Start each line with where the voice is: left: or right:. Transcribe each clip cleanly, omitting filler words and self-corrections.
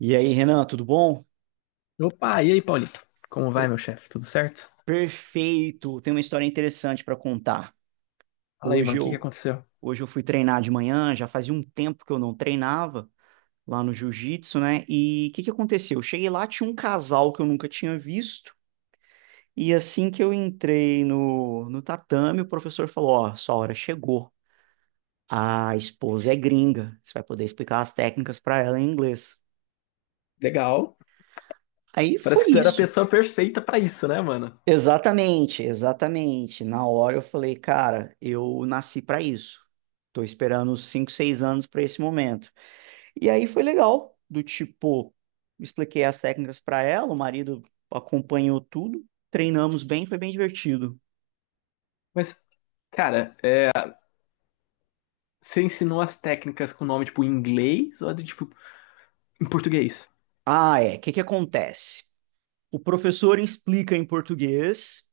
right: E aí, Renan, tudo bom?
left: Opa, e aí, Paulito? Como vai,
right: Per-
left: meu chefe? Tudo certo?
right: Perfeito. Tem uma história interessante para contar.
left: Fala aí, mano,
right: Hoje
left: o que que
right: eu,
left: aconteceu?
right: hoje eu fui treinar de manhã, já fazia um tempo que eu não treinava lá no jiu-jitsu, né? E o que que aconteceu? Eu cheguei lá, tinha um casal que eu nunca tinha visto. E assim que eu entrei no tatame, o professor falou: Ó, sua hora chegou. A esposa é gringa. Você vai poder explicar as técnicas para ela em inglês.
left: Legal.
right: Aí foi
left: Parece que tu era a
right: isso.
left: pessoa perfeita pra isso, né, mano?
right: Exatamente, exatamente. Na hora eu falei, cara, eu nasci pra isso. Tô esperando uns 5, 6 anos pra esse momento. E aí foi legal, do tipo, expliquei as técnicas pra ela, o marido acompanhou tudo, treinamos bem, foi bem divertido.
left: Mas, cara, é, você ensinou as técnicas com nome, tipo, em inglês ou, tipo, em português?
right: Ah, é. O que que acontece? O professor explica em português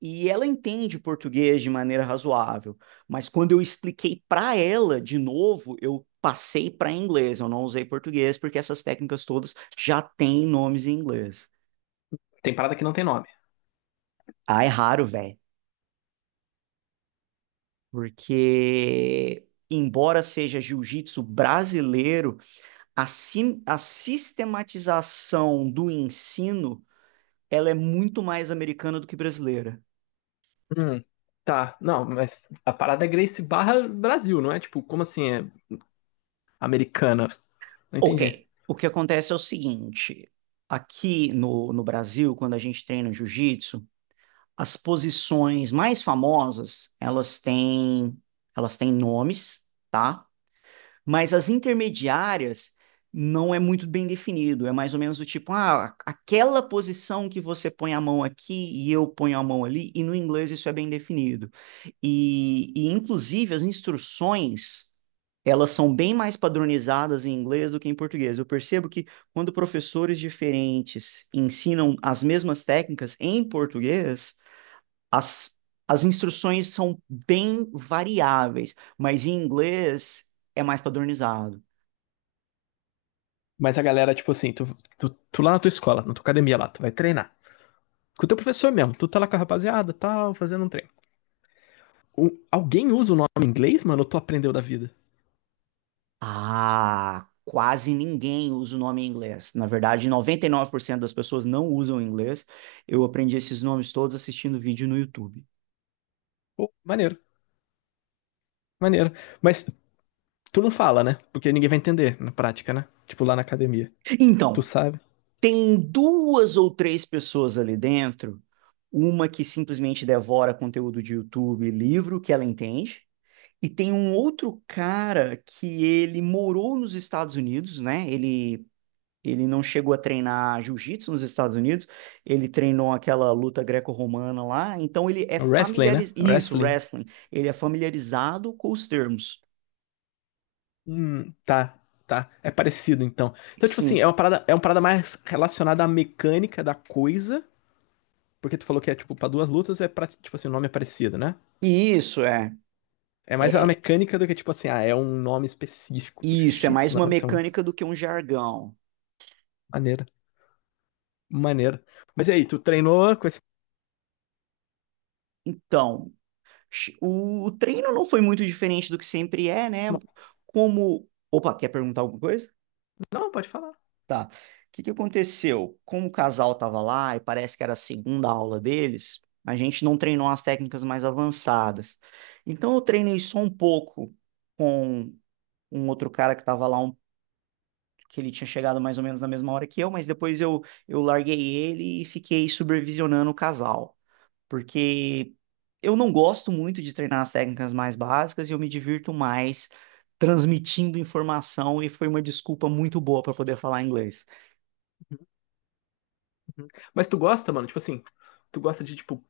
right: e ela entende português de maneira razoável, mas quando eu expliquei para ela de novo, eu passei para inglês, eu não usei português, porque essas técnicas todas já têm nomes em inglês.
left: Tem parada que não tem nome.
right: Ah, é raro, velho, porque embora seja jiu-jitsu brasileiro, a sistematização do ensino, ela é muito mais americana do que brasileira.
left: Hum, tá. Não, mas a parada é Grace barra Brasil, não é? Tipo, como assim é americana? Não entendi.
right: Ok. O que acontece é o seguinte: aqui no Brasil, quando a gente treina jiu-jitsu, as posições mais famosas, elas têm nomes, tá? Mas as intermediárias não é muito bem definido. É mais ou menos do tipo, ah, aquela posição que você põe a mão aqui e eu ponho a mão ali, e no inglês isso é bem definido. E inclusive, as instruções elas são bem mais padronizadas em inglês do que em português. Eu percebo que quando professores diferentes ensinam as mesmas técnicas em português, as, as instruções são bem variáveis, mas em inglês é mais padronizado.
left: Mas a galera, tipo assim, tu lá na tua escola, na tua academia lá, tu vai treinar. Com o teu professor mesmo, tu tá lá com a rapaziada, e tal, fazendo um treino. O- alguém usa o nome em inglês, mano, ou tu aprendeu da vida?
right: Ah, quase ninguém usa o nome em inglês. Na verdade, 99% das pessoas não usam inglês. Eu aprendi esses nomes todos assistindo vídeo no YouTube.
left: Pô, maneiro, maneiro. Mas tu não fala, né? Porque ninguém vai entender na prática, né? Tipo lá na academia. Tu
right: Então,
left: sabe?
right: tem duas ou três pessoas ali dentro, uma que simplesmente devora conteúdo de YouTube e livro que ela entende, e tem um outro cara que ele morou nos Estados Unidos, né? Ele não chegou a treinar jiu-jitsu nos Estados Unidos, ele treinou aquela luta greco-romana lá, então ele é
left: É wrestling, né?
right: familiarizado,
left: É
right: isso,
left: wrestling.
right: wrestling, ele é familiarizado com os termos.
left: Tá, tá. É parecido, então. Então, tipo assim,
right: Sim.
left: é uma parada mais relacionada à mecânica da coisa. Porque tu falou que é, tipo, pra duas lutas é pra, tipo assim, o nome é parecido, né?
right: E isso é,
left: É mais a
right: é
left: mecânica do que, tipo assim, ah, é um nome específico do
right: isso é mais
left: jiu-jitsu.
right: uma
left: Não, isso é um
right: mecânica do que um jargão.
left: maneiro. Maneiro. Mas e aí, tu treinou com esse.
right: Então, o treino não foi muito diferente do que sempre é, né? Como. Opa, quer perguntar alguma coisa?
left: Não, pode falar.
right: Tá. O que que aconteceu? Como o casal tava lá e parece que era a segunda aula deles, a gente não treinou as técnicas mais avançadas. Então eu treinei só um pouco com um outro cara que tava lá, que ele tinha chegado mais ou menos na mesma hora que eu, mas depois eu larguei ele e fiquei supervisionando o casal porque eu não gosto muito de treinar as técnicas mais básicas e eu me divirto mais transmitindo informação e foi uma desculpa muito boa para poder falar inglês.
left: Mas tu gosta, mano? Tipo assim, tu gosta de, tipo,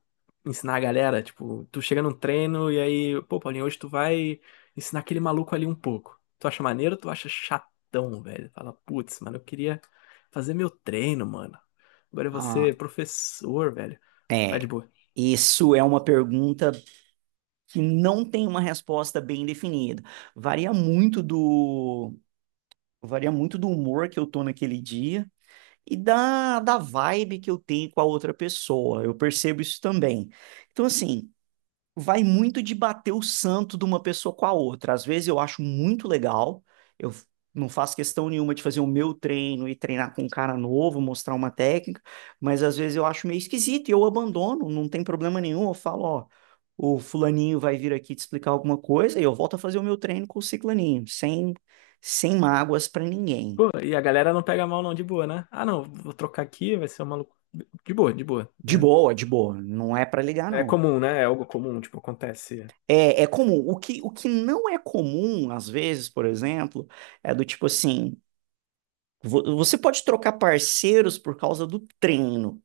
left: ensinar a galera? Tipo, tu chega num treino e aí, pô, Paulinho, hoje tu vai ensinar aquele maluco ali um pouco. Tu acha maneiro ou tu acha chatão, velho? Fala, putz, mano, eu queria fazer meu treino, mano. Agora eu vou
right: Ah,
left: ser professor, velho. Vai de
right: é.
left: boa.
right: Isso é uma pergunta que não tem uma resposta bem definida. Varia muito do varia muito do humor que eu tô naquele dia e da vibe que eu tenho com a outra pessoa. Eu percebo isso também. Então, assim, vai muito de bater o santo de uma pessoa com a outra. Às vezes eu acho muito legal, eu f- não faço questão nenhuma de fazer o meu treino e treinar com um cara novo, mostrar uma técnica, mas às vezes eu acho meio esquisito e eu abandono, não tem problema nenhum. Eu falo, ó, o fulaninho vai vir aqui te explicar alguma coisa e eu volto a fazer o meu treino com o ciclaninho, sem mágoas pra ninguém.
left: Pô, e a galera não pega mal, não, de boa, né? Ah, não, vou trocar aqui, vai ser um maluco. De boa, né?
right: De boa, não é pra ligar,
left: É
right: não.
left: comum, né? É algo comum, tipo, acontece.
right: É comum. O que não é comum, às vezes, por exemplo, é do tipo assim. Você pode trocar parceiros por causa do treino,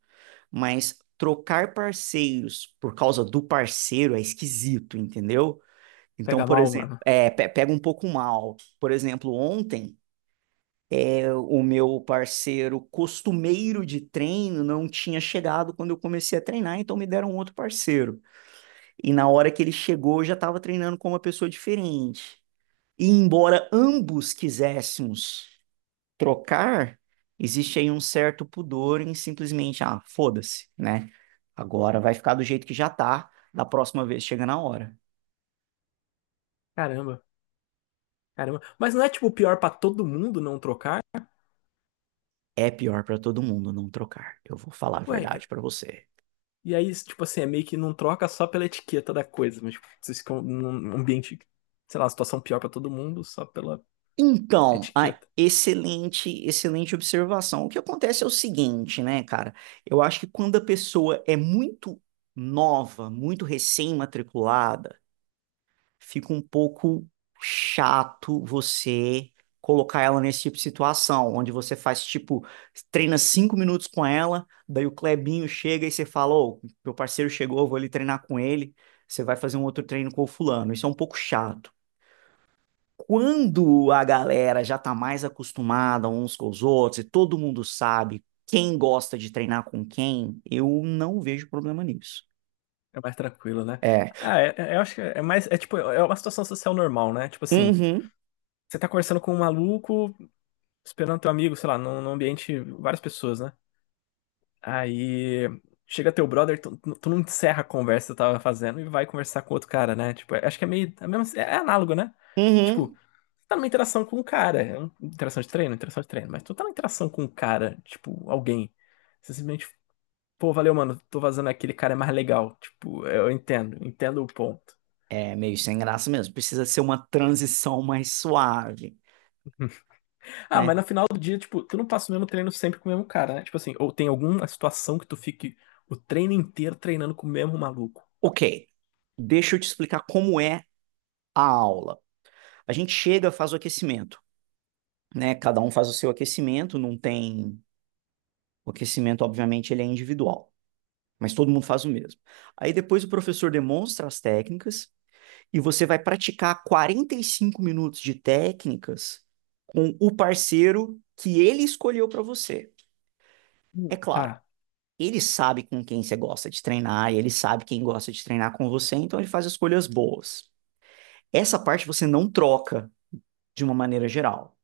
right: mas trocar parceiros por causa do parceiro é esquisito, entendeu? Então,
left: Pega
right: por
left: mal,
right: exemplo,
left: mano.
right: pega um pouco mal. Por exemplo, ontem o meu parceiro costumeiro de treino não tinha chegado quando eu comecei a treinar, então me deram outro parceiro. E na hora que ele chegou, eu já estava treinando com uma pessoa diferente. E embora ambos quiséssemos trocar, existe aí um certo pudor em simplesmente, ah, foda-se, né? Agora vai ficar do jeito que já tá, da próxima vez chega na hora.
left: Caramba, caramba. Mas não é tipo pior pra todo mundo não trocar?
right: É pior para todo mundo não trocar. Eu vou falar a
left: Ué,
right: verdade para você.
left: e aí, tipo assim, é meio que não troca só pela etiqueta da coisa, mas tipo, vocês ficam num ambiente, sei lá, situação pior pra todo mundo só pela
right: Então, a
left: etiqueta.
right: excelente, excelente observação. O que acontece é o seguinte, né, cara? Eu acho que quando a pessoa é muito nova, muito recém-matriculada, fica um pouco chato você colocar ela nesse tipo de situação, onde você faz tipo, treina 5 minutos com ela, daí o Clebinho chega e você fala, ô, meu parceiro chegou, eu vou ali treinar com ele, você vai fazer um outro treino com o fulano. Isso é um pouco chato. Quando a galera já tá mais acostumada uns com os outros e todo mundo sabe quem gosta de treinar com quem, eu não vejo problema nisso.
left: É mais tranquilo, né?
right: É.
left: Ah, é, é- eu acho que é mais, é tipo, é uma situação social normal, né? Tipo assim,
right: Uhum.
left: você tá conversando com um maluco, esperando teu amigo, sei lá, num ambiente, várias pessoas, né? Aí chega teu brother, tu não encerra a conversa que tu tava fazendo e vai conversar com outro cara, né? Tipo, acho que é meio. É, mesmo, é análogo, né? Tipo,
right: Uhum.
left: tu tá numa interação com um cara. É uma interação de treino, interação de treino. Mas tu tá numa interação com um cara, tipo, alguém. Você simplesmente, pô, valeu, mano, tô vazando aquele cara é mais legal. Tipo, eu entendo, entendo o ponto.
right: É meio sem graça mesmo. Precisa ser uma transição mais suave,
left: Ah, mas
right: né?
left: no final do dia, tipo, tu não passa o mesmo treino sempre com o mesmo cara, né? Tipo assim, ou tem alguma situação que tu fique o treino inteiro treinando com o mesmo maluco.
right: Ok, deixa eu te explicar como é a aula. A gente chega, faz o aquecimento, né? Cada um faz o seu aquecimento, não tem. O aquecimento, obviamente, ele é individual, mas todo mundo faz o mesmo. Aí depois o professor demonstra as técnicas e você vai praticar 45 minutos de técnicas com o parceiro que ele escolheu para você. É
left: Tá,
right: claro, ele sabe com quem você gosta de treinar, e ele sabe quem gosta de treinar com você, então ele faz escolhas boas. Essa parte você não troca de uma maneira geral,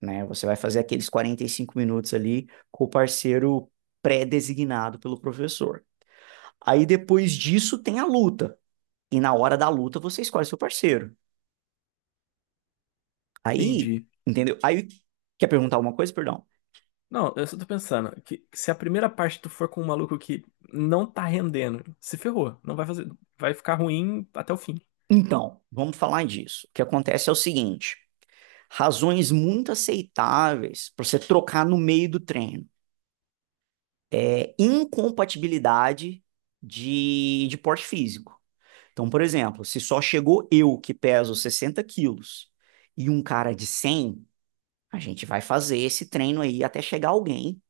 right: né? Você vai fazer aqueles 45 minutos ali com o parceiro pré-designado pelo professor. Aí depois disso tem a luta, e na hora da luta você escolhe seu parceiro. Aí,
left: entendi.
right: entendeu? Aí quer perguntar alguma coisa, perdão?
left: Não, eu só tô pensando que se a primeira parte tu for com um maluco que não tá rendendo, se ferrou, não vai fazer, vai ficar ruim até o fim.
right: Então, vamos falar disso. O que acontece é o seguinte: razões muito aceitáveis para você trocar no meio do treino é incompatibilidade de porte físico. Então, por exemplo, se só chegou eu que peso 60 quilos e um cara de 100, a gente vai fazer esse treino aí até chegar alguém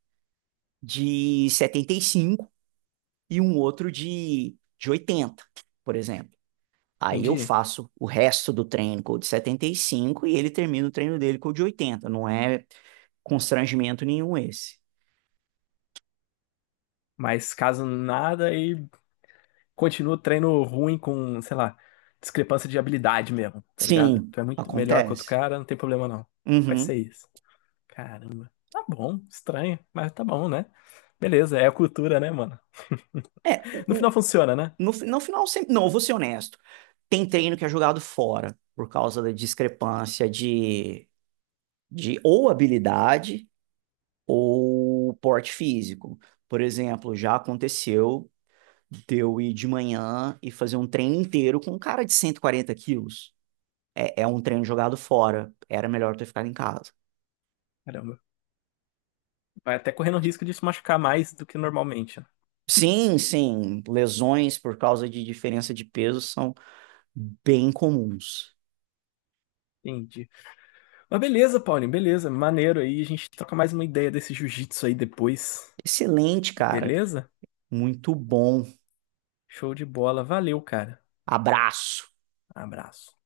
right: de 75 e um outro de 80, por exemplo. Aí eu
left: Entendi.
right: faço o resto do treino com o de 75 e ele termina o treino dele com o de 80. Não é constrangimento nenhum esse.
left: Mas caso nada e continua o treino ruim com, sei lá, discrepância de habilidade mesmo, tá ligado?
right: Sim,
left: Tu é muito melhor que outro
right: acontece.
left: cara, não tem problema não. Vai ser
right: Uhum.
left: isso. Caramba. Tá bom, estranho, mas tá bom, né? Beleza, é a cultura, né, mano?
right: É,
left: No final
right: o,
left: funciona, né?
right: no final, sempre, não, eu vou ser honesto. Tem treino que é jogado fora por causa da discrepância de ou habilidade ou porte físico. Por exemplo, já aconteceu de eu ir de manhã e fazer um treino inteiro com um cara de 140 quilos. É um treino jogado fora. Era melhor ter ficado em casa.
left: Caramba. Vai até correndo risco de se machucar mais do que normalmente. Né?
right: Sim, sim, lesões por causa de diferença de peso são bem comuns.
left: Entendi. Mas beleza, Paulinho, beleza. Maneiro aí. A gente troca mais uma ideia desse jiu-jitsu aí depois.
right: Excelente, cara.
left: Beleza?
right: Muito bom.
left: Show de bola. Valeu, cara.
right: Abraço.
left: Abraço.